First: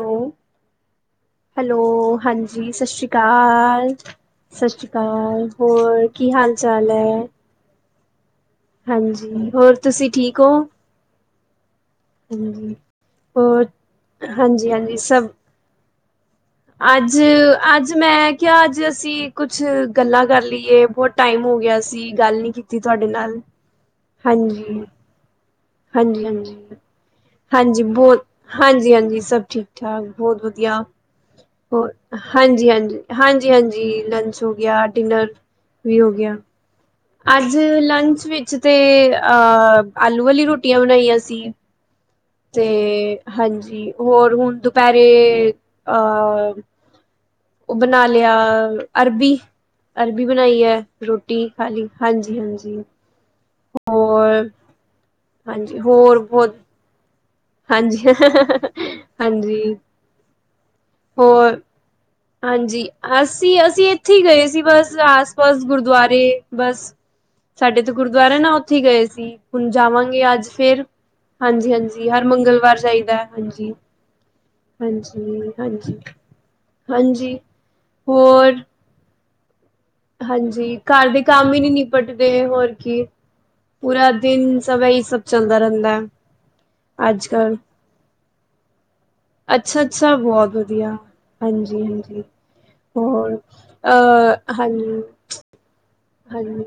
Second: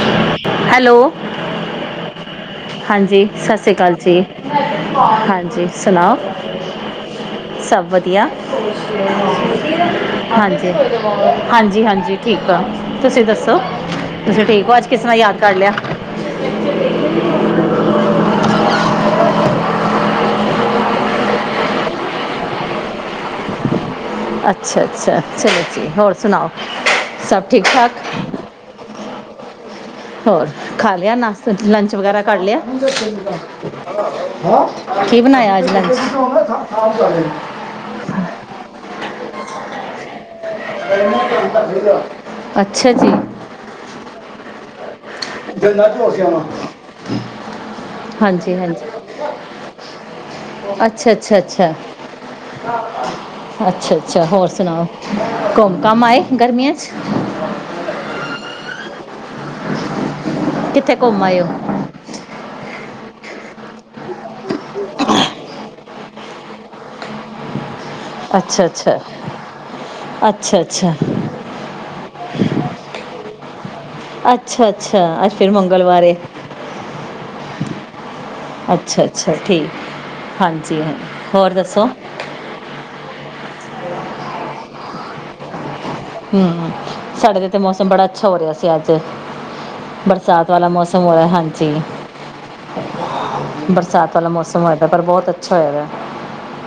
ਹੋ [inaudible] hello. Hello ਹਾਂਜੀ ਸਤਿ ਸ਼੍ਰੀ ਹਾਂਜੀ ਸਤਿ ਸ਼੍ਰੀ ਅਕਾਲ ਜੀ ਸਤਿ ਸ਼੍ਰੀ ਅਕਾਲ। ਹਾਂਜੀ ਹੋਰ ਸੁਣਾਓ ਕੀ ਹਾਲ ਚਾਲ ਐ? ਸਭ ਵਧੀਆ ਹੋਰ ਤੁਸੀਂ ਠੀਕ ਹੋ? ਹਾਂਜੀ ਹਾਂਜੀ ਹਾਂਜੀ। ਠੀਕ ਆ ਹਾਂਜੀ, ਤੁਸੀਂ ਦੱਸੋ ਹੋਰ ਤੁਸੀਂ ਠੀਕ ਹਾਂਜੀ ਹੋ ਅੱਜ ਹਾਂਜੀ ਕਿਸ ਤਰ੍ਹਾਂ ਸਭ ਯਾਦ ਕਰ ਲਿਆ। ਅੱਜ ਅੱਜ ਮੈਂ ਕਿਹਾ ਅੱਜ ਅਸੀਂ ਕੁਛ ਗੱਲਾਂ ਕਰ ਲਈਏ ਬਹੁਤ ਟਾਈਮ ਹੋ ਗਿਆ ਸੀ। ਗੱਲ ਨੀ ਕੀਤੀ ਤੁਹਾਡੇ ਨਾਲ ਹਾਂਜੀ, ਅੱਛਾ ਅੱਛਾ ਚੱਲੋ ਜੀ ਹੋਰ ਹਾਂਜੀ ਸੁਣਾਓ? ਹਾਂਜੀ। ਸਭ ਠੀਕ ਹਾਂਜੀ ਠਾਕ ਬਹੁਤ ਹਾਂਜੀ ਹਾਂਜੀ ਸਭ ਠੀਕ ਠਾਕ ਬਹੁਤ ਹੋਰ ਵਧੀਆ ਖਾ ਲਿਆ ਨਾਸ਼ਤਾ? ਹੋਰ ਲੰਚ ਵਗੈਰਾ ਕਰ ਲਿਆ ਹਾਂਜੀ ਹਾਂਜੀ ਹਾਂਜੀ ਹਾਂਜੀ ਲੰਚ ਹੋ ਗਿਆ ਕੀ ਡਿਨਰ ਬਣਾਇਆ ਅੱਜ ਮੈਂ। ਵੀ ਹੋ ਗਿਆ [unintelligible] ਅੱਜ ਲੰਚ ਵਿੱਚ ਤੇ ਅਹ ਆਲੂ ਵਾਲੀ ਰੋਟੀਆਂ ਬਣਾਈਆਂ ਸੀ। [unintelligible] ਤੇ ਜੀ ਹਾਂਜੀ ਹੋਰ ਹੁਣ ਦੁਪਹਿਰੇ ਅਹ ਉਹ ਬਣਾ ਲਿਆ ਹਾਂਜੀ ਹਾਂਜੀ ਅਰਬੀ ਅਰਬੀ ਬਣਾਈ ਹੈ, ਅੱਛਾ ਰੋਟੀ ਅੱਛਾ ਅੱਛਾ ਖਾਲੀ ਹਾਂਜੀ-ਹਾਂਜੀ। ਅੱਛਾ-ਅੱਛਾ, ਹੋਰ ਸੁਣਾਓ? ਹਾਂਜੀ ਘੁੰਮ ਹੋਰ ਆਏ ਬਹੁਤ ਗਰਮੀਆਂ 'ਚ? ਹਾਂਜੀ ਹਾਂਜੀ, ਕਿੱਥੇ ਘੁੰਮ ਆਏ ਹੋ ਹੋਰ? ਹਾਂਜੀ ਅਸੀਂ ਅਸੀਂ ਇੱਥੇ ਹੀ ਗਏ ਸੀ, ਬਸ ਆਸ-ਪਾਸ ਗੁਰਦੁਆਰੇ ਬਸ ਸਾਡੇ ਤੇ ਗੁਰਦੁਆਰਾ ਨਾ ਅੱਛਾ ਉੱਥੇ ਅੱਛਾ ਗਏ ਸੀ ਹੁਣ ਜਾਵਾਂਗੇ ਅੱਜ ਅੱਛਾ ਫਿਰ ਅੱਛਾ ਹਾਂਜੀ ਹਾਂਜੀ। ਹਰ ਮੰਗਲਵਾਰ ਜਾਈਦਾ ਹੈ ਹਾਂਜੀ। ਅੱਛਾ ਅੱਛਾ ਅੱ ਫਿਰ ਹਾਂਜੀ-ਹਾਂਜੀ, ਹਾਂਜੀ ਮੰਗਲਵਾਰ ਹਾਂਜੀ ਹੋਰ ਅੱਛਾ ਅੱ ਅੱਛਾ ਠੀਕ। ਹਾਂਜੀ ਹਾਂ। ਘਰ ਦੇ ਕੰਮ ਹੋਰ ਹੀ ਨਹੀਂ ਦੱਸੋ ਨਿਪਟ ਹੋਰ ਕੀ ਪੂਰਾ ਦਿਨ ਸਭ ਹੀ ਸਭ ਚੱਲਦਾ ਰਹਿੰਦਾ ਹੈ। ਹਮ ਸਾਡੇ ਅੱਜ-ਕੱਲ ਤੇ ਮੌਸਮ ਬੜਾ ਅੱਛਾ ਹੋ ਰਿਹਾ ਸੀ ਅੱਜ। ਅੱਛਾ-ਅੱਛਾ ਬਰਸਾਤ ਬਹੁਤ ਵਾਲਾ ਵਧੀਆ ਮੌਸਮ ਹੋਇਆ ਹਾਂਜੀ। ਹਾਂਜੀ-ਹਾਂਜੀ ਹੋਰ ਬਰਸਾਤੰ ਵਾਲਾ ਅਹ ਮੌਸਮ ਹੋਏਦਾ ਪਰ ਹਾਂਜੀ ਬਹੁਤ ਅੱਛਾ ਹੋਇਆ ਵ ਹਾਂਜੀ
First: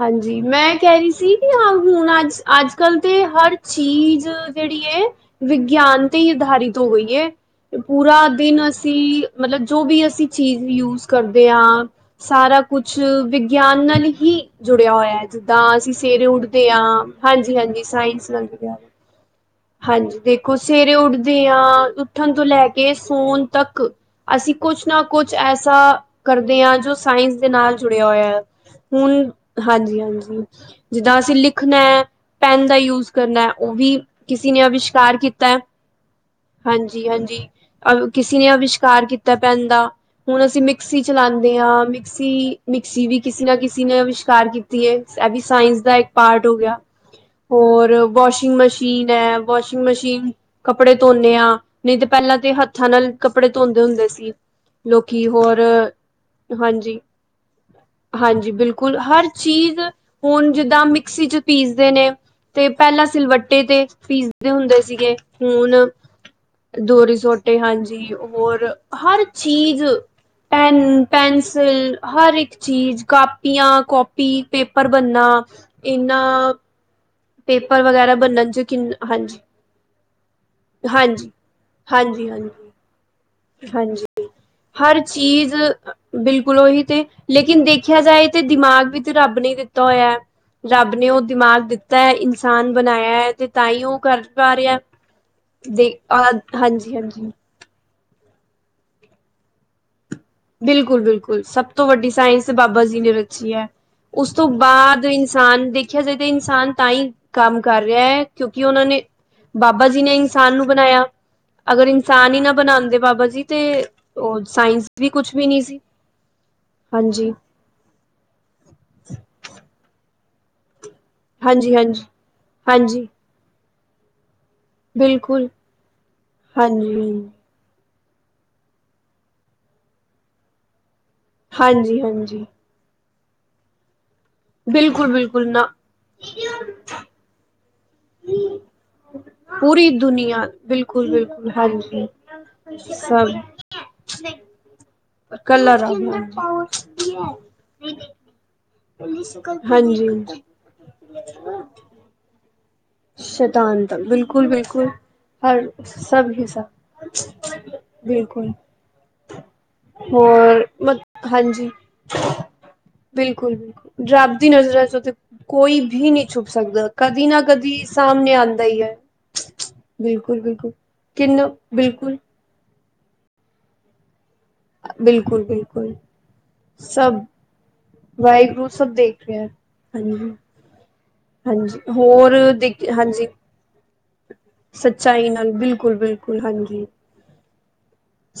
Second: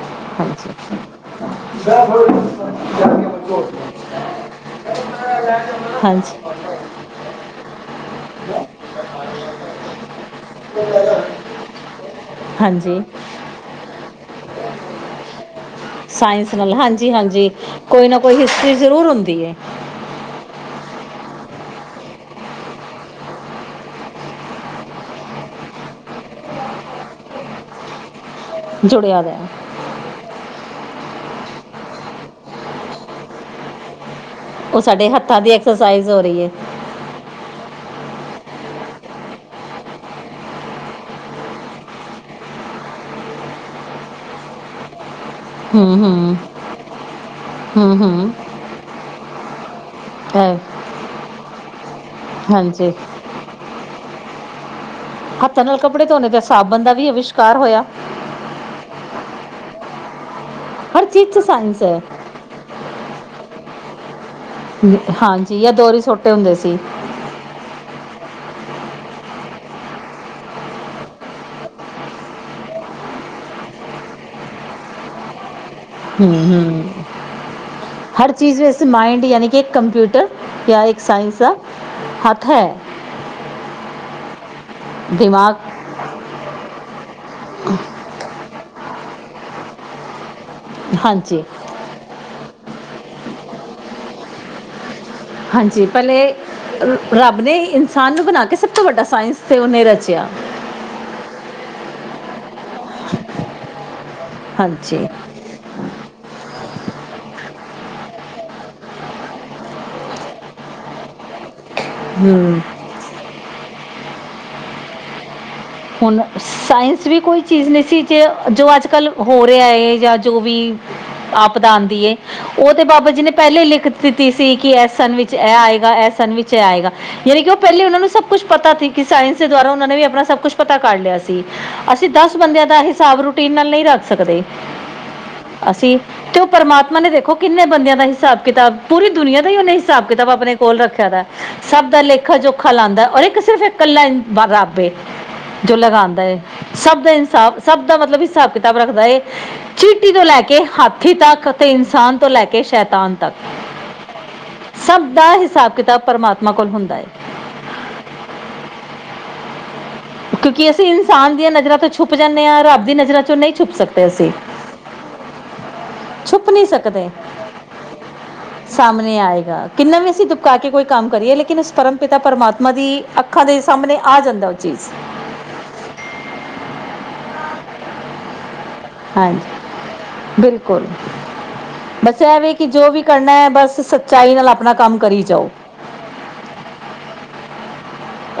ਹਾਂਜੀ ਮੈਂ ਕਹਿ ਰਹੀ ਸੀ ਵੀ ਹੁਣ ਅੱਜ ਅੱਜ ਕੱਲ੍ਹ ਤੇ ਹਰ ਚੀਜ਼ ਜਿਹੜੀ ਏ ਵਿਗਿਆਨ ਤੇ ਹੀ ਹਾਂਜੀ ਆਧਾਰਿਤ ਹੋ ਗਈ ਹੈ। ਪੂਰਾ ਦਿਨ ਅਸੀਂ ਮਤਲਬ ਜੋ ਵੀ ਅਸੀਂ ਚੀਜ਼ ਯੂਜ ਕਰਦੇ ਆਂ। ਸਾਰਾ ਕੁਝ ਹਾਂਜੀ ਵਿਗਿਆਨ ਨਾਲ ਹੀ ਜੁੜਿਆ ਹੋਇਆ ਜਿੱਦਾਂ ਅਸੀਂ। ਸਵੇਰੇ ਸਾਇੰਸ ਉੱਠਦੇ ਨਾਲ ਆ ਹਾਂਜੀ ਹਾਂਜੀ ਕੋਈ ਨਾ ਸਾਇੰਸ ਕੋਈ ਲੱਗਦੇ। ਹਿਸਟਰੀ ਜ਼ਰੂਰ ਹੁੰਦੀ ਹੈ ਹਾਂਜੀ ਦੇਖੋ, ਸਵੇਰੇ ਉੱਠਦੇ ਹਾਂ ਉੱਠਣ ਤੋਂ ਲੈ ਕੇ ਸੋਣ ਤੱਕ। ਅਸੀਂ ਕੁਝ ਨਾ ਕੁਝ ਐਸਾ ਕਰਦੇ ਆਂ ਜੋ ਸਾਇੰਸ ਦੇ ਨਾਲ ਜੁੜਿਆ ਹੋਇਆ। ਜੁੜਿਆ ਹੁਣ ਦਾ ਹਾਂਜੀ, ਹਾਂਜੀ। ਜਿੱਦਾਂ ਅਸੀਂ ਲਿਖਣਾ ਹੈ ਪੈਨ ਦਾ ਯੂਜ ਕਰਨਾ ਹੈ। ਉਹ ਵੀ ਕਿਸੇ ਨੇ ਉਹ ਸਾਡੇ ਅਵਿਸ਼ਕਾਰ ਹੱਥਾਂ ਕੀਤਾ ਦੀ ਹੈ। ਐਕਸਰਸਾਈਜ਼ ਹੋ ਰਹੀ ਹੈ ਹਾਂਜੀ, ਹਾਂਜੀ। ਅ ਕਿਸੇ ਨੇ ਅਵਿਸ਼ਕਾਰ ਕੀਤਾ ਪੈਂਨ ਦਾ। ਹੁਣ ਅਸੀਂ ਮਿਕਸੀ ਚਲਾਉਂਦੇ ਆ ਮਿਕਸੀ ਮਿਕਸੀ ਵੀ ਕਿਸੇ ਨਾ ਕਿਸੇ ਨੇ ਅਵਿਸ਼ਕਾਰ ਕੀਤੀ ਏ। ਇਹ ਵੀ ਸਾਇੰਸ ਦਾ ਹੂੰ ਇੱਕ ਹੂੰ ਪਾਰਟ ਹੋ ਗਿਆ। ਹੋਰ ਹੂੰ ਹੂੰ ਵਾਸ਼ਿੰਗ ਮਸ਼ੀਨ ਹੈ ਵਾਸ਼ਿੰਗ ਮਸ਼ੀਨ। ਅ ਕੱਪੜੇ ਧੋਦੇ ਹਾਂ ਨਹੀਂ ਤਾਂ ਪਹਿਲਾਂ ਤੇ ਹੱਥਾਂ ਹਾਂਜੀ ਨਾਲ ਕੱਪੜੇ ਧੋਂਦੇ ਹੁੰਦੇ ਸੀ। ਲੋਕੀ। ਹੋਰ ਹੱਥਾਂ ਨਾਲ ਕੱਪੜੇ ਧੋਣੇ ਤੇ ਸਾਬਣ ਦਾ ਹਾਂਜੀ ਵੀ ਅਵਿਸ਼ਕਾਰ ਹੋਇਆ। ਹਾਂਜੀ ਬਿਲਕੁਲ, ਹਰ ਚੀਜ਼ ਹੋਣ ਜਿੱਦਾਂ ਹਰ ਮਿਕਸੀ ਚੀਜ਼ ਚ ਸਾਇੰਸ ਪੀਸਦੇ ਹੈ ਨੇ। ਤੇ ਪਹਿਲਾਂ ਸਿਲਵੱਟੇ ਤੇ ਪੀਸਦੇ ਹੁੰਦੇ ਸੀਗੇ ਹਾਂਜੀ ਜਾਂ ਹੁਣ ਦੋਹਰੀ ਸੋਟੇ ਹੁੰਦੇ ਸੀ ਡੋਰੀ ਸੋਟੇ। ਤੇ ਹਾਂਜੀ ਹੋਰ ਹਰ ਚੀਜ਼। ਪੈਨ ਪੈਨਸਿਲ ਹਰ ਇੱਕ ਚੀਜ਼। ਕਾਪੀਆਂ- ਕੋਪੀ ਪੇਪਰ ਬਣਨਾ। ਹੂੰ, ਇਹਨਾਂ ਹੂੰ। ਪੇਪਰ ਵਗੈਰਾ ਹਰ ਬਣਨ ਚ ਚੀਜ਼ ਕਿੰਨ ਸਮਾਈੰਡ ਹਾਂਜੀ ਯਾਨੀ ਕਿ ਇੱਕ ਕੰਪਿਊਟਰ ਜਾਂ ਇੱਕ ਹਾਂਜੀ, ਸਾਇੰਸ ਦਾ। ਹਾਂਜੀ, ਹੱਥ ਹਾਂਜੀ, ਹੈ ਹਾਂਜੀ ਹਰ ਚੀਜ਼ ਦਿਮਾਗ ਬਿਲਕੁਲ ਉਹੀ ਤੇ ਲੇਕਿਨ ਦੇਖਿਆ ਜਾਏ ਤੇ ਦਿਮਾਗ ਵਿੱਚ ਰੱਬ ਨੇ ਦਿੱਤਾ ਹੋਇਆ। ਰੱਬ ਨੇ ਉਹ ਹਾਂਜੀ ਦਿਮਾਗ ਦਿੱਤਾ ਹੈ ਇਨਸਾਨ ਬਣਾਇਆ ਹੈ ਤੇ ਤਾਂ ਹੀ ਉਹ ਕਰ ਪਾ ਰਿਹਾ। ਹਾਂਜੀ ਦੇ ਅ ਪਹਿਲੇ ਹਾਂਜੀ, ਹਾਂਜੀ। ਰੱਬ ਨੇ ਇਨਸਾਨ ਨੂੰ ਬਣਾ ਕੇ ਸਭ ਤੋਂ ਵੱਡਾ ਸਾਇੰਸ ਤੇ ਉਹਨੇ ਰਚਿਆ। ਬਿਲਕੁਲ ਬਿਲਕੁਲ ਸਭ ਤੋਂ ਵੱਡੀ ਸਾਇੰਸ ਬਾਬਾ ਜੀ ਨੇ ਰਚੀ ਹੈ। ਉਸ ਤੋਂ ਹਾਂਜੀ ਬਾਅਦ ਹਾਂ ਦੇਖਿਆ ਜਾਏ ਤੇ ਇਨਸਾਨ ਤਾਂ ਹੀ ਕੰਮ ਕਰ ਰਿਹਾ ਕਿਉਂਕਿ ਉਹਨਾਂ ਨੇ। ਬਾਬਾ ਜੀ ਨੇ ਇਨਸਾਨ ਨੂੰ ਬਣਾਇਆ। ਅਗਰ ਇਨਸਾਨ ਹੀ ਨਾ ਹਮ ਬਣਾਉਂਦੇ ਬਾਬਾ ਜੀ ਤੇ ਉਹ ਸਾਇੰਸ ਵੀ ਕੁਛ ਵੀ ਨਹੀਂ ਸੀ। ਹੁਣ ਸਾਇੰਸ ਵੀ ਹਾਂਜੀ, ਕੋਈ ਚੀਜ਼ ਨਹੀਂ ਸੀ ਜੋ ਅੱਜ ਕੱਲ ਹੋ ਰਿਹਾ ਏ ਜਾਂ ਜੋ ਵੀ। ਆਪਦਾ ਹਾਂਜੀ, ਆਉਂਦੀ ਹਾਂਜੀ, ਏ ਉਹ ਤੇ ਹਾਂਜੀ ਬਾਬਾ ਜੀ ਨੇ ਪਹਿਲਾਂ ਹੀ ਲਿਖ। ਦਿੱਤੀ ਸੀ ਕਿ ਐਸ ਸਨ ਵਿੱਚ ਬਿਲਕੁਲ ਇਹ ਆਏਗਾ ਇਹ ਸਨ ਵਿੱਚ ਇਹ ਆਏਗਾ ਹਾਂਜੀ, ਯਾਨੀ ਕਿ ਉਹ ਪਹਿਲੇ ਉਹਨਾਂ ਨੂੰ ਸਬ। ਕੁੱਛ ਪਤਾ ਸੀ ਕਿ ਸਾਇੰਸ ਦੇ ਦੁਆਰਾ ਉਹਨਾਂ ਨੇ ਵੀ ਆਪਣਾ ਸਭ ਕੁਛ ਪਤਾ ਕਰ ਲਿਆ ਸੀ। ਹਾਂਜੀ, ਅਸੀਂ ਦਸ ਹਾਂਜੀ ਬੰਦਿਆਂ ਦਾ ਹਿਸਾਬ ਰੂਟੀਨ ਨਾਲ ਨਹੀਂ ਰੱਖ ਸਕਦੇ। ਬਿਲਕੁਲ ਬਿਲਕੁਲ ਨਾ। ਅਸੀਂ ਤੇ ਉਹ ਪਰਮਾਤਮਾ ਨੇ ਦੇਖੋ। ਕਿੰਨੇ ਬੰਦਿਆਂ ਦਾ ਹੀ ਹਿਸਾਬ ਕਿਤਾਬ ਪੂਰੀ ਦੁਨੀਆਂ ਦਾ ਹੀ ਉਹਨੇ ਪੂਰੀ ਹਿਸਾਬ ਕਿਤਾਬ ਦੁਨੀਆਂ ਆਪਣੇ ਕੋਲ ਰੱਖਿਆ ਦਾ। ਬਿਲਕੁਲ-ਬਿਲਕੁਲ ਸਭ ਦਾ ਹਾਂਜੀ ਲੇਖਾ ਜੋਖਾ ਲਾਉਦਾ ਔਰ ਸਭ ਇੱਕ ਸਿਰਫ ਇਕੱਲਾ ਰਬ ਏ। ਜੋ ਲਗਾਉਂਦਾ ਏ ਸਭ ਦਾ ਕਲਰ ਇਨਸਾਫ ਸਭ ਦਾ ਮਤਲਬ। ਹਿਸਾਬ ਕਿਤਾਬ ਰੱਖਦਾ ਹੈ ਹਾਂਜੀ ਚੀਟੀ ਤੋਂ ਲੈ ਕੇ ਹਾਥੀ ਤੱਕ ਅਤੇ ਇਨਸਾਨ ਤੋਂ ਲੈ ਕੇ ਸ਼ੈਅ ਸ਼ੈਤਾਨ ਤਾਂ ਬਿਲਕੁਲ ਬਿਲਕੁਲ ਸਭ ਦਾ ਹਰ ਹਿਸਾਬ ਕਿਤਾਬ ਸਭ ਹੀ। ਪਰਮਾਤਮਾ ਕੋਲ ਹੁੰਦਾ ਹੈ ਬਿਲਕੁਲ। ਹੋਰ ਕਿਉਂਕਿ ਅਸੀਂ ਮ ਇਨਸਾਨ ਦੀਆਂ ਹਾਂਜੀ ਨਜ਼ਰਾਂ ਤੋਂ ਛੁਪ ਜਾਂਦੇ ਆ ਰੱਬ ਦੀ ਨਜ਼ਰਾਂ ਚੋਂ ਨਹੀਂ ਬਿਲਕੁਲ, ਛੁਪ ਬਿਲਕੁਲ ਸਕਦੇ ਅਸੀਂ ਰੱਬ ਦੀ ਨਜ਼ਰਾਂ ਚੋਂ ਤੇ। ਕੋਈ ਵੀ ਨਹੀਂ ਛੁਪ ਸਕਦਾ ਕਦੀ ਨਾ ਕਦੀ ਸਬ। ਸਾਹਮਣੇ ਆਏਗਾ ਕਿੰਨਾ ਵੀ ਅਸੀਂ ਬਿਲਕੁਲ ਤਪਕਾ ਕੇ ਬਿਲਕੁਲ ਕੋਈ ਕੰਮ ਕਰੀਏ ਕਿੰਨ ਲੇਕਿਨ ਇਸ ਪਰਮ ਬਿਲਕੁਲ ਪਿਤਾ ਪਰ। ਪਰਮਾਤਮਾ ਦੀ ਅੱਖਾਂ ਦੇ ਸਾਹਮਣੇ ਆ ਜਾਂਦਾ ਵੈ। ਬਿਲਕੁਲ ਬਿਲਕੁਲ ਸਭ ਵਾਹਿਗੁਰੂ ਸਭ ਦੇਖ ਹਾਂਜੀ ਰਿਹਾ। ਹਾਂਜੀ, ਬਿਲਕੁਲ ਹਾਂਜੀ, ਬਸ ਹੋਰ, ਇਹ ਵੇ ਕਿ ਜੋ ਵੀ ਦੇ--ਹਾਂਜੀ। ਕਰਨਾ ਹੈ ਬਸ ਸੱਚਾਈ ਨਾਲ ਆਪਣਾ ਕੰਮ ਕਰੀ ਸੱਚਾਈ ਜਾਓ ਨਾਲ, ਬਿਲਕੁਲ-ਬਿਲਕੁਲ, ਹਾਂਜੀ।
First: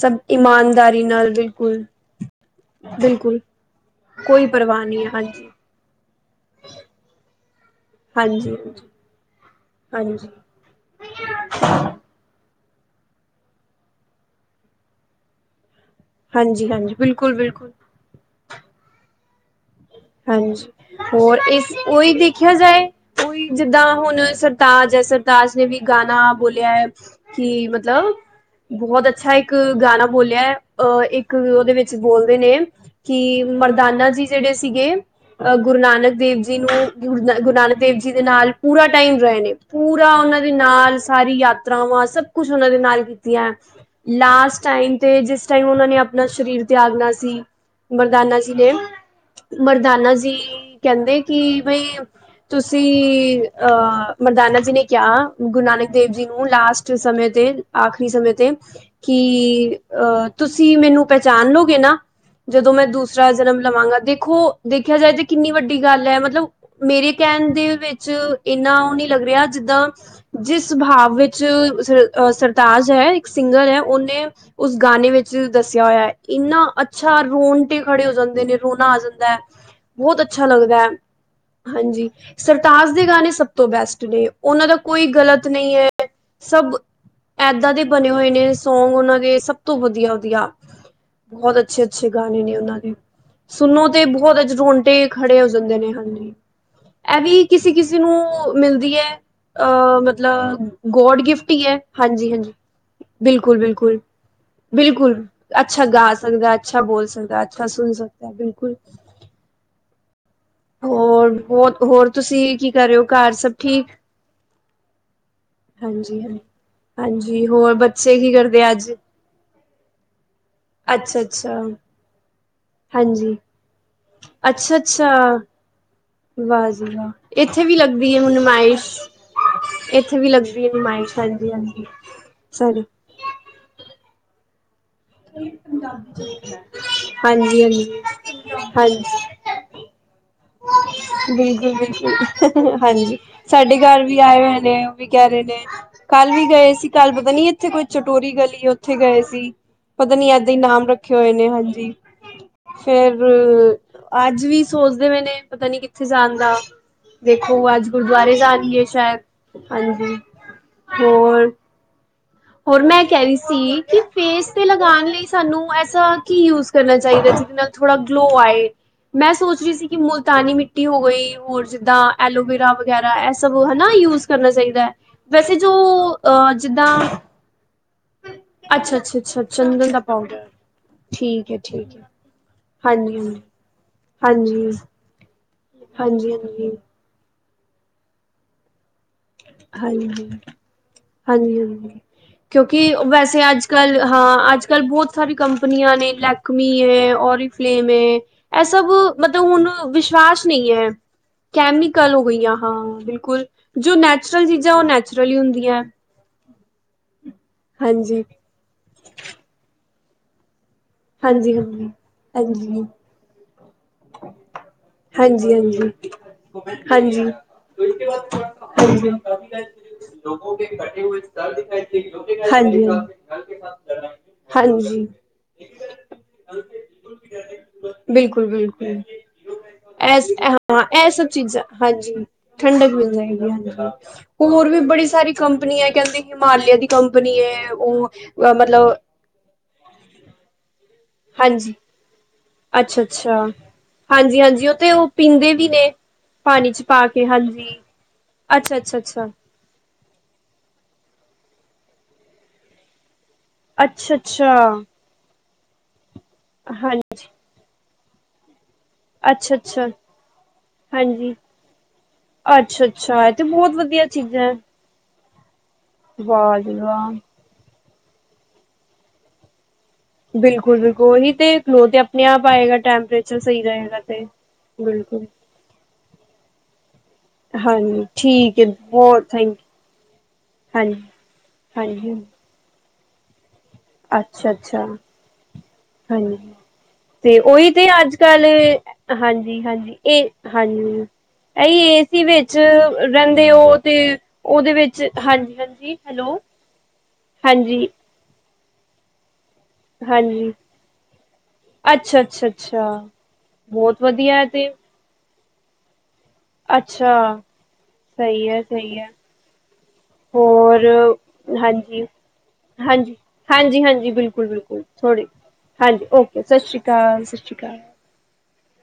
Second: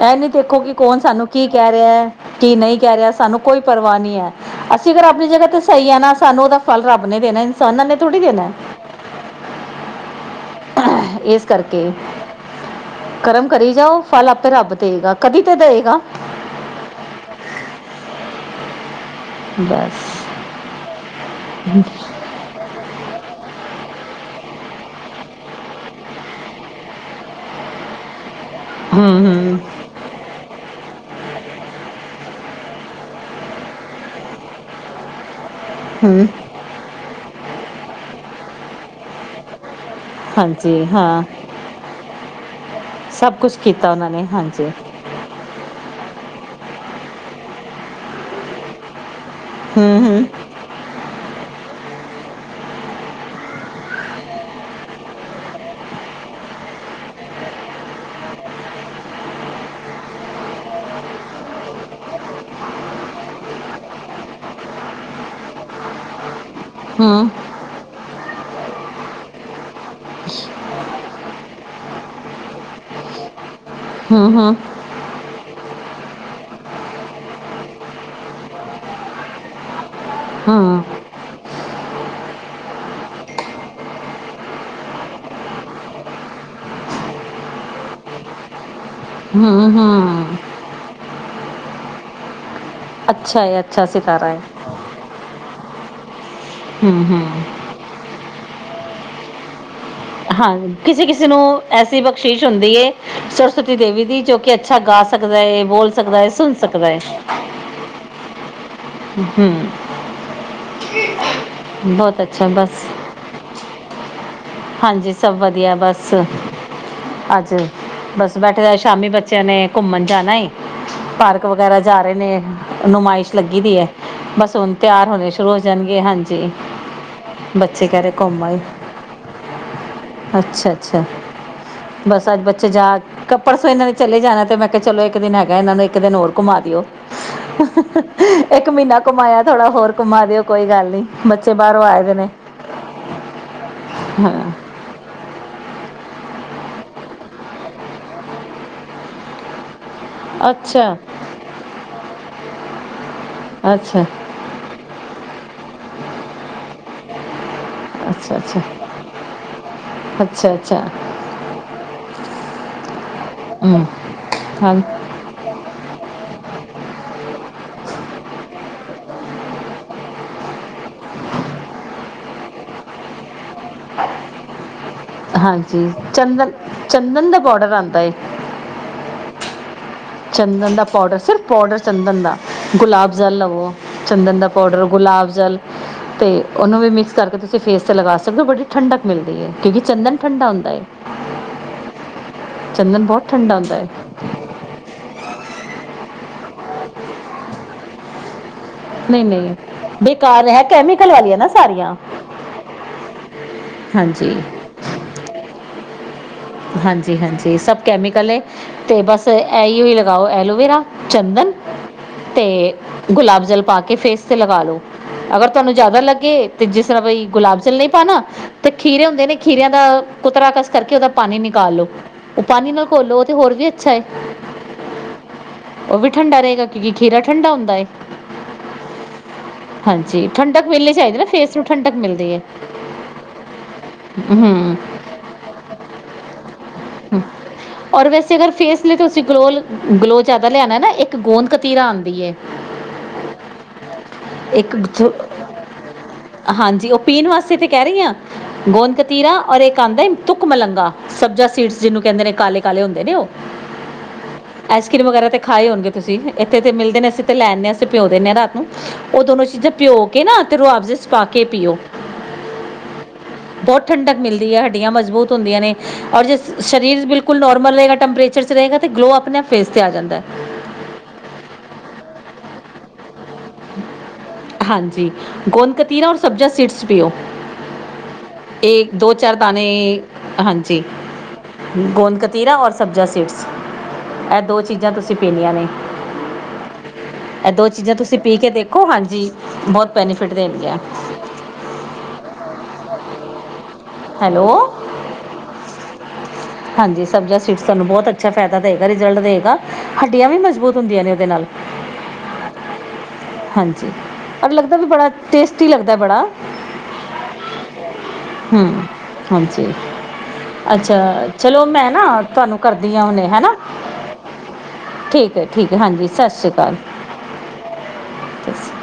ਸਭ ਨਹੀਂ ਦੇਖੋ ਕਿ ਈਮਾਨਦਾਰ ਕੌਣ ਸਾਨੂੰ ਕੀ ਕਹਿ ਰਿਹਾ, ਕੀ ਨਹੀਂ ਕਹਿ ਰਿਹਾ, ਬਿਲਕੁਲ ਸਾਨੂੰ ਕੋਈ ਪਰਵਾਹ ਨਹੀਂ ਹੈ। ਕੋਈ ਪਰਵਾਹ ਅਸੀਂ ਨਹੀਂ ਅਗਰ ਹੈ ਆਪਣੀ ਜਗ੍ਹਾ ਹਾਂਜੀ ਤੇ ਸਹੀ ਹੈ ਨਾ ਸਾਨੂੰ ਉਹਦਾ ਫਲ ਰੱਬ ਨੇ ਦੇਣਾ, ਇਨਸਾਨਾਂ ਨੇ ਥੋੜੀ ਦੇਣਾ ਹਾਂਜੀ। ਹਾਂਜੀ ਇਸ ਕਰਕੇ। ਕਰਮ ਕਰੀ ਜਾਓ, ਫਲ ਆਪੇ ਰੱਬ ਦਇਗਾ, ਕਦੀ ਤੇ ਦਇਗਾ। ਹਾਂਜੀ-ਹਾਂਜੀ, ਬਿਲਕੁਲ-ਬਿਲਕੁਲ। ਬਸ ਹਾਂਜੀ। ਹੋਰ, ਇਸ, ਉਹੀ ਦੇਖਿਆ ਜਾਏ ਉਹੀ, ਜਿੱਦਾਂ ਹੁਣ ਸਰਤਾਜ ਐ, ਸਰਤਾਜ ਨੇ ਵੀ ਗਾਣਾ ਬੋਲਿਆ ਏ। ਕਿ ਮਤਲਬ, ਹੂੰ ਬਹੁਤ ਅੱਛਾ ਇੱਕ ਹੂੰ ਗਾਣਾ ਬੋਲਿਆ ਏ ਅ, ਇੱਕ ਉਹਦੇ ਵਿੱਚ ਬੋਲਦੇ ਨੇ, ਕਿ ਮਰਦਾਨਾ ਜੀ ਜਿਹੜੇ ਸੀਗੇ ਅ ਗੁਰੂ ਨਾਨਕ ਹੂੰ ਦੇਵ ਜੀ ਨੂੰ, ਗ ਗੁਰੂ ਨਾਨਕ ਦੇਵ ਜੀ ਦੇ ਨਾਲ ਪੂਰਾ ਟਾਈਮ ਰਹੇ ਨੇ। ਪੂਰਾ ਓਹਨਾਂ ਦੇ ਹਾਂਜੀ ਨਾਲ ਹਾਂ ਸਾਰੀ ਯਾਤਰਾਵਾਂ ਸਭ ਕੁਛ ਉਹਨਾਂ ਦੇ ਨਾਲ ਸਭ ਕੀਤੀਆਂ। ਕੁਛ ਕੀਤਾ ਉਹਨਾਂ ਨੇ, ਹਾਂਜੀ। ਟਾਇਮ ਤੇ, ਜਿਸ ਟਾਈਮ ਉਹਨਾਂ ਨੇ ਆਪਣਾ ਸਰੀਰ ਤਿਆਗਨਾ ਸੀ, ਮਰਦਾਨਾ ਜੀ ਨੇ ਹੂੰ ਮਰਦਾਨਾ ਹੂੰ ਜੀ, ਕਹਿੰਦੇ ਕਿ ਬਈ ਤੁਸੀ, ਅਹ ਮਰਦਾਨਾ ਜੀ ਨੇ ਕਿਹਾ ਗੁਰੂ ਨਾਨਕ ਦੇਵ ਜੀ ਨੂੰ ਲਾਸਟ ਸਮੇਂ ਤੇ ਆਖਰੀ ਸਮੇਂ ਤੇ, ਕਿ--ਅ, ਤੁਸੀਂ ਮੈਨੂੰ ਪਹਿਚਾਣ ਲੋਗੇ ਨਾ। ਜਦੋਂ ਮੈਂ ਦੂਸਰਾ ਜਨਮ ਲਵਾਂਗਾ ਤੇ ਦੇਖੋ, ਦੇਖਿਆ ਜਾਏ ਤਾਂ ਕਿੰਨੀ ਵੱਡੀ ਗੱਲ ਐ ਮਤਲਬ, ਮੇਰੇ ਹੂੰ ਕਹਿਣ ਦੇ ਵਿੱਚ ਤੇ, ਇੰਨਾ ਉਹ ਨਹੀਂ ਲੱਗ ਰਿਹਾ, ਜਿੱਦਾਂ ਜਿਸ ਭਾਵ ਵਿੱਚ ਅਹ ਸਰਤਾਜ ਹੈ, ਇੱਕ ਸਿੰਗਰ ਐ, ਉਹਨੇ ਹੂੰ ਹੂੰ ਉਸ ਗਾਨੇ ਵਿੱਚ ਦੱਸਿਆ ਹੋਇਆ ਏ, ਇੰਨਾ ਅੱਛਾ ਰੋਣਟੇ ਖੜੇ ਹੋ ਜਾਂਦੇ ਨੇ ਰੋਨਾ ਆ ਜਾਂ ਦਾ, ਬਹੁਤ ਅੱਛਾ ਹੂੰ ਲੱਗਦੈ, ਹਾਂਜੀ। ਸਰਤਾਜ ਦੇ ਗਾਣੇ ਸਭ ਤੋਂ ਬੈਸਟ ਨੇ, ਉਹਨਾਂ ਦਾ ਕੋਈ ਗਲਤ ਨਹੀਂ ਐ, ਸਭ ਐਦਾ ਦੇ ਬਣੇ ਹੋਏ ਨੇ ਸੌਂਗ ਉਹਨਾਂ ਦੇ, ਸਭ ਹੂੰ ਤੋਂ ਹੂੰ ਵਧੀਆ-ਵਧੀਆ। ਬਹੁਤ ਅੱਛੇ-ਅੱਛੇ ਗਾਣੇ ਨੇ, ਉਹਨਾਂ ਦੇ ਅੱਛਾ ਏ, ਅੱਛਾ ਸੁਣੋ ਤੇ ਸਿਤਾਰਾ ਬਹੁਤ ਹੈ ਓ'ਚ ਰੋਂਗਟੇ ਜਾਂਦੇ ਨੇ, ਹਾਂਜੀ ਹੂੰ ਐ ਹੂੰ ਵੀ ਕਿਸ ਕਿਸੀ- ਕਿਸੀ ਨੂੰ ਮਿਲਦੀ ਐ, ਅਹ ਮ ਹਾਂ ਮਤਲਬ, ਕਿਸੇ ਗੋਡ ਕਿਸੇ ਗਿਫਟ ਈ ਨੂੰ ਐ, ਐਸੀ ਬਖਸ਼ਿਸ਼ ਹਾਂਜੀ-ਹਾਂਜੀ। ਹੁੰਦੀ ਹੈ ਸਰਸਵਤੀ ਬਿਲਕੁਲ-ਬਿਲਕੁਲ। ਦੇਵੀ ਦੀ ਜੋ ਕਿ ਅੱਛਾ ਗਾ ਬਿਲਕੁਲ। ਸਕਦਾ ਹੈ ਅੱਛਾ ਬੋਲ ਗਾ ਹੈ ਸਕਦਾ, ਸੁਣ ਅੱਛਾ ਹੈ ਬੋਲ ਸਕਦਾ, ਅੱਛਾ ਸੁਣ ਸਕਦਾ, ਬਿਲਕੁਲ। ਹੂੰ ਹੋਰ, ਹੋਰ, ਹੋਰ ਬਹੁਤ ਅੱਛਾ ਤੁਸੀਂ ਕੀ ਬਸ ਕਰ ਰਹੇ ਹੋ? ਘਰ ਸਭ ਠੀਕ? ਹਾਂਜੀ। ਸਭ ਵਧੀਆ ਬਸ ਹਾਂਜੀ ਹਾਂ ਹਾਂਜੀ ਅੱਜ, ਹੋਰ ਬੱਚੇ ਕੀ ਬਸ ਬੈਠੇ ਕਰਦੇ ਆ ਦਾ, ਅੱਜ ਸ਼ਾਮੀ ਬੱਚਿਆਂ ਨੇ ਘੁੰਮਣ ਜਾਣਾ ਈ। ਅੱਛਾ ਪਾਰਕ ਅੱਛਾ ਵਗੈਰਾ ਜਾ ਰਹੇ ਨੇ, ਨੁਮਾਇਸ਼ ਹਾਂਜੀ ਲੱਗੀਦੀ ਹੈ। ਬਸ, ਹੁਣ ਅੱਛਾ ਤਿਆਰ ਅੱਛਾ ਹੋਣੇ ਸ਼ੁਰੂ ਹੋ ਜਾਣਗੇ, ਹਾਂਜੀ। ਵਾਹ ਜੀ ਵਾਹ ਇੱਥੇ ਵੀ ਬੱਚੇ ਕਹਿ ਰਹੇ ਲੱਗਦੀ ਹੈ ਘੁੰਮ ਆਏ। ਨੁਮਾਇਸ਼ ਇੱਥੇ ਵੀ ਲੱਗਦੀ ਹੈ ਅੱਛਾ-ਅੱਛਾ, ਨੁਮਾਇਸ਼ ਹਾਂਜੀ ਹਾਂਜੀ ਬਸ ਅੱਜ ਬੱਚੇ ਸਾਡੇ ਜਾ ਕ, ਪਰਸੋ ਇਹਨਾਂ ਦੇ ਚਲੇ ਜਾਣਾ ਤੇ, ਮੈਂ ਕਿਹਾ ਚਲੋ ਇੱਕ-ਦਿਨ ਹੈਗਾ ਇਹਨਾਂ ਨੂੰ ਇੱਕ ਦਿਨ ਹੋਰ ਘੁਮਾ ਦਿਓ। ਹਾਂਜੀ ਹਾਂਜੀ ਇੱਕ ਮਹੀਨਾ ਹਾਂਜੀ ਘਮਾਇਆ, ਥੋੜਾ ਹੋਰ ਘੁਮਾ ਦਿਓ, ਕੋਈ ਗੱਲ ਨਹੀਂ। ਬੱਚੇ ਬਿਲਕੁਲ ਬਾਹਰੋਂ ਆਏਦੇ ਨੇ। ਬਿਲਕੁਲ ਹਾਂਜੀ, ਸਾਡੇ ਘਰ ਵੀ ਆਏ ਹਾਂ ਹੋਏ ਨੇ, ਉਹ ਵੀ ਕਹਿ ਰਹੇ ਨੇ। ਕੱਲ ਈ ਗਏ ਸੀ, ਕੱਲ ਪਤਾ ਨਹੀਂ ਇੱਥੇ ਕੋਈ ਚਟੋਰੀ ਗਲੀ ਏ, ਉੱਥੇ ਗਏ ਸੀ। ਪਤਾਨੀ ਇਹਦਾਂ ਈ ਨਾਮ ਅੱਛਾ ਰੱਖੇ ਹੋਏ ਨੇ, ਹਾਂਜੀ। ਫੇਰ, ਅੱਛਾ ਅੱਜ ਵੀ ਸੋਚਦੇ ਪਏ ਨੇ, ਪਤਾ ਨੀ ਕਿੱਥੇ ਜਾਣਦਾ, ਦੇਖੋ ਅੱਜ ਗੁਰਦੁਆਰੇ ਅੱਛਾ ਜਾ ਅੱਛਾ ਰਹੀ ਏ, ਸ਼ਾਇਦ। ਹਾਂਜੀ, ਅੱਛਾ ਅੱਛਾ ਹੋਰ [unintelligible] ਹੋਰ ਮੈਂ ਕਹਿ ਰਹੀ ਹਮ ਸੀ ਫੇਸ ਤੇ ਹਾਂ ਲਗਾਣ ਲਈ ਸਾਨੂੰ ਐਸਾ ਕੀ ਯੂਜ ਕਰਨਾ ਚਾਹੀਦਾ ਜਿਹਦੇ ਨਾਲ ਥੋੜ੍ਹਾ ਗਲੋ ਆਏ। ਮੈਂ ਸੋਚ ਰਹੀ ਸੀ ਕਿ ਮੁਲਤਾਨੀ ਮਿੱਟੀ ਹੋ ਗਈ ਹੋਰ ਜਿੱਦਾਂ ਐਲੋਵੇਰਾ ਵਗੈਰਾ ਐ। ਹਨਾ ਸਬ ਯੂਜ ਕਰਨਾ ਚਾਹੀਦਾ ਐ ਵੈਸੇ ਜੋ ਅ ਜਿੱਦਾਂ। ਬੋਡਰ ਆਦਾ ਏ। ਅੱਛਾ- ਅੱਛਾ ਚੰਦਨ ਦਾ। ਪਾਊਡਰ ਚੰਦਨ ਦਾ ਪਾਊਡਰ ਸਿਰਫ਼ ਠੀਕ ਹੈ ਚੰਦਨ ਦਾ ਠੀਕ ਹੈ ਪਾਉਡਰ ਦੇ ਨਾਲ ਗੁਲਾਬ ਹਾਂਜੀ ਜਲ ਲਵੋ। ਚੰਦਨ ਦਾ ਹਾਂਜੀ ਹਾਂਜੀ ਪਾਊਡਰ ਗੁਲਾਬ ਜਲ ਤੇ ਹਾਂਜੀ ਹਾਂਜੀ ਉਹਨੂੰ ਵੀ ਮਿਕਸ ਕਰਕੇ ਤੁਸੀਂ ਫੇਸ ਤੇ ਲਗਾ ਸਕਦੇ ਹੋ ਬੜੀ। ਠੰਡਕ ਮਿਲਦੀ ਹੈ ਕਿਉਂਕਿ ਚੰਦਨ ਹਾਂਜੀ ਠੰਡਾ ਹੁੰਦਾ ਹੈ। ਹਾਂਜੀ ਹਾਂਜੀ ਚੰਦਨ ਬੋਤ ਠੰਡਾ ਹੁੰਦਾ ਐ। ਹਾਂ, ਅੱਜ ਕਲ੍ਹ ਬਹੁਤ ਸਾਰੀ ਕੰਪਨੀਆਂ ਨੇ ਲੈਕਮੀ ਹੈ ਓਰੀਫਲੇਮ ਹੈ। ਐ ਸਭ ਨਹੀਂ ਮਤਲਬ ਨਹੀਂ ਹੁਣ ਵਿਸ਼ਵਾਸ ਬੇਕਾਰ ਨਈ ਹੈ ਕੈਮੀਕਲ ਵਾਲੀਆਂ ਨਾ ਸਾਰੀਆਂ ਕੈਮੀਕਲ। ਈਆਂ ਹਾਂ ਬਿਲਕੁਲ ਜੋ ਹਾਂਜੀ ਨੈਚੁਰਲ ਚੀਜ਼ਾਂ ਉਹ ਨੈਚੁਰਲ ਹੀ ਹੁੰਦੀਆਂ। ਹਾਂਜੀ ਹਾਂਜੀ, ਸਭ ਹਾਂਜੀ ਕੈਮੀਕਲ ਹੈ ਅਤੇ ਬਸ ਇਹੀਓ ਹੀ ਲਗਾਓ ਐਲੋਵੇਰਾ। ਚੰਦਨ ਹਾਂਜੀ ਹਾਂਜੀ। ਤੇ ਹਾਂਜੀ ਗੁਲਾਬ ਜਲ ਪਾ ਕੇ ਫੇਸ ਤੇ ਲਗਾ ਲੋ। ਅਗਰ ਹਾਂਜੀ ਤੁਹਾਨੂੰ ਜ਼ਆਦਾ ਲੱਗੇ ਜਿਸ ਤਰ੍ਹਾਂ ਬਈ ਹਾਂਜੀ ਗੁਲਾਬ ਜਲ ਨਈ ਪਾਣਾ ਤੇ ਖੀਰੇ ਹੁੰਦੇ ਨੇ ਖੀਰੇਆਂ ਦਾ। ਕੁਤਰਾ ਲੋਗੋ ਦੇ ਕਸ ਕਰਕੇ ਕੱਠੇ ਉਹਦਾ ਹੋਏ। ਪਾਣੀ ਨਿਕਾਲ ਲੋ ਉਹ ਤੇ ਪਾਣੀ ਨਾਲ ਘੋਲੋ ਤੇ ਹੋਰ ਵੀ ਅੱਛਾ, ਹੈ। ਹਾਂਜੀ ਓ ਵੀ ਠੰਡਾ ਰਹੇਗਾ ਕਿਉਕਿ ਖੀਰਾ ਠੰਡਾ ਹੁੰਦਾ ਏ। ਬਿਲਕੁਲ ਬਿਲਕੁਲ ਇਹ ਸਭ ਚੀਜ਼ਾਂ ਨੂੰ ਠੰਡਕ ਨਾਲ ਮਿਲਦੀ ਹੈ ਠੰਡਕ ਮਿਲ ਜਾਏਗੀ ਹਾਂਜੀ। ਹੋਰ ਹੂੰ ਵੀ ਬੜੀ ਸਾਰੀ ਕੰਪਨੀੀਆਂ, ਹੈ ਕਹਿੰਦੇ ਹਿਮਾਲਿਆ, ਦੀ ਕੰਪਨੀ ਹੈ ਉਹ ਮਤਲਬ। ਤੁਸੀ ਗਲੋ ਜਿਆਦਾ ਲਿਆਣਾ ਨਾ ਇੱਕ ਗੋਂਦ ਹਾਂਜੀ ਕਤੀਰਾ ਆਂਦੀ ਏ। ਅੱਛਾ, ਅੱਛ ਅੱਛਾ, ਹਾਂਜੀ ਹਾਂਜੀ ਓ ਇੱਕ ਤੇ ਓ ਥ- ਪੀਂਦੇ ਵੀ ਨੇ। ਪਾਣੀ ਚ ਹਾਂਜੀ ਓ ਪਾ ਕੇ ਪੀਣ ਵਾਸਤੇ ਤੇ ਹਾਂਜੀ ਕਹਿ ਰਹੀ ਆਂ ਅੱਛਾ ਗੋਂਦ ਅੱਛਾ ਅੱਛਾ ਕਤੀਰਾ ਔਰ ਇੱਕ ਆਂਦਾ ਏ। ਤੁਕ ਮਲੰਗਾ ਸਬਜ਼ਾ ਸੀਡਸ ਜਿਹਨੂੰ ਕਹਿੰਦੇ ਨੇ ਕਾਲੇ ਕਾਲੇ ਹੁੰਦੇ ਨੇ ਉਹ। ਅੱਛਾ ਅੱਛਾ ਆਈਸਕ੍ਰੀਮ ਵਗੈਰਾ ਤੇ ਖਾਏ ਹੋਣਗੇ ਤੁਸੀ ਏਥੇ ਤੇ ਮਿਲਦੇ ਨੇ। ਹਾਂਜੀ ਤੇ ਲੈ ਆਨੇ ਆਂ ਅਸੀਂ ਪਿਉ ਦਿੰਦੇ ਹਾਂ ਰਾਤ ਨੂੰ ਓਹ ਦੋਨੋ ਅੱਛਾ ਚੀਜ਼ਾਂ ਅੱਛਾ ਪਿਓ ਕੇ ਨਾ ਤੇ ਰੋਆਬਜ਼ੇ ਚ ਪਾ ਹਾਂਜੀ ਕੇ ਪੀਓ। ਅੱਛਾ ਅੱਛਾ, ਇਹ ਤੇ ਬਹੁਤ ਵਧੀਆ ਚੀਜ਼ਾਂ ਹੈ। ਹੜਿਆ ਮਜ਼ਬੂਤ ਹੁੰਦੀਆਂ ਨੇ ਔਰ ਵਾਹ ਜੀ ਸਰੀਰ ਵਾਹ ਬਿਲਕੁਲ। ਨੋਰਮਲ ਰਹੇਗਾ ਟੈਂਪਰੇਚਰ ਚ ਹਹੇਗਾ ਅਤੇ ਗਲੋਅ ਅਪਣੇ ਆਪ ਫੇਸ ਤੇ ਆ ਜਾਂਦਾ ਐ। ਬਿਲਕੁਲ, ਓਹੀ ਤੇ ਗਲ ਅਪਣੇ ਆਪ ਆਏਗਾ ਟੈਂਪਰੇਚਰ ਸਹੀ ਰਹੇਗਾ ਤੇ। ਹਾਂਜੀ ਬਿਲਕੁਲ ਗੋਂਦ ਕਤੀਰਾ ਔਰ ਸੁਬਜ਼ੀ ਸੀਡਸ ਪੀਓ। ਹਾਂਜੀ ਠੀਕ ਹੈ ਇਹ, ਦੋ ਬਹੁਤ ਚਾਰ ਥੈਂਕ ਦਾਣੇ ਹਾਂਜੀ। ਹਾਂਜੀ ਗੋਂਦ ਕਤੀਰਾ ਔਰ ਸੁਬਜ਼ੀ ਸੀਡਸ। ਇਹ ਅੱਛਾ ਦੋ ਅੱਛਾ, ਚੀਜ਼ਾਂ ਤੁਸੀਂ ਪੀਣੀਆਂ ਨੇ ਹਾਂਜੀ ਤੇ ਇਹ ਦੋ ਉਹੀ ਤੇ ਚੀਜ਼ਾਂ ਅੱਜ ਤੁਸੀਂ ਪੀ ਕੱਲ। ਕੇ ਦੇਖੋ ਹਾਂਜੀ ਬਹੁਤ ਹਾਂਜੀ, ਇਹ ਬੈਨੀਫਿਟ ਦੇਣਗੀਆਂ ਹਾਂਜੀ। ਐਈ ਏਸੀ ਵਿਚ ਰਹਿੰਦੇ ਓ ਤੇ ਹੈਲੋ ਓਦੇ ਵਿੱਚ ਹਾਂਜੀ ਹਾਂਜੀ ਹੈਲੋ। ਹਾਂਜੀ ਸੁਬਜ਼ੀ ਸੀਡਸ ਸਾਨੂੰ ਹਾਂਜੀ ਬੋਤ। ਬੋਤ ਅੱਛਾ ਫਾਇਦਾ ਦੇਗਾ, ਰਿਜ਼ਲਟ ਦੇਗਾ ਹੱਡੀਆਂ ਵੀ ਹਾਂਜੀ ਮਜ਼ਬੂਤ ਹੁੰਦੀਆਂ ਨੇ ਏਦੇ ਨਾਲ। ਅੱਛਾ, ਅੱਛਾ ਅੱਛਾ। ਹਾਂਜੀ ਬਹੁਤ ਵਧੀਆ ਔਰ ਤੇ ਲੱਗਦਾ ਵੀ ਬੜਾ ਟੇਸਟੀ ਲੱਗਦਾ ਬੜਾ। ਅੱਛਾ ਸਹੀ ਹੈ, ਹੂੰ ਸਹੀ ਹੈ। ਹਾਂਜੀ ਹੋਰ ਅੱਛਾ ਚਲੋ ਮੈਂ ਹਾਂਜੀ ਨਾ ਤੁਹਾਨੂੰ ਕਰਦੀ ਹਾਂ ਹਾਂਜੀ, ਹੁਣੇ ਹੈ ਨਾ ਹਾਂਜੀ ਹਾਂਜੀ, ਬਿਲਕੁਲ ਬਿਲਕੁਲ ਥੋੜੇ। ਠੀਕ ਹੈ ਠੀਕ ਹੈ ਹਾਂਜੀ ਓਕੇ ਸਤਿ ਸ਼੍ਰੀ ਅਕਾਲ ਸਤਿ ਸ਼੍ਰੀ ਅਕਾਲ। ਸਤਸੰਰੀਅਕਾਲ।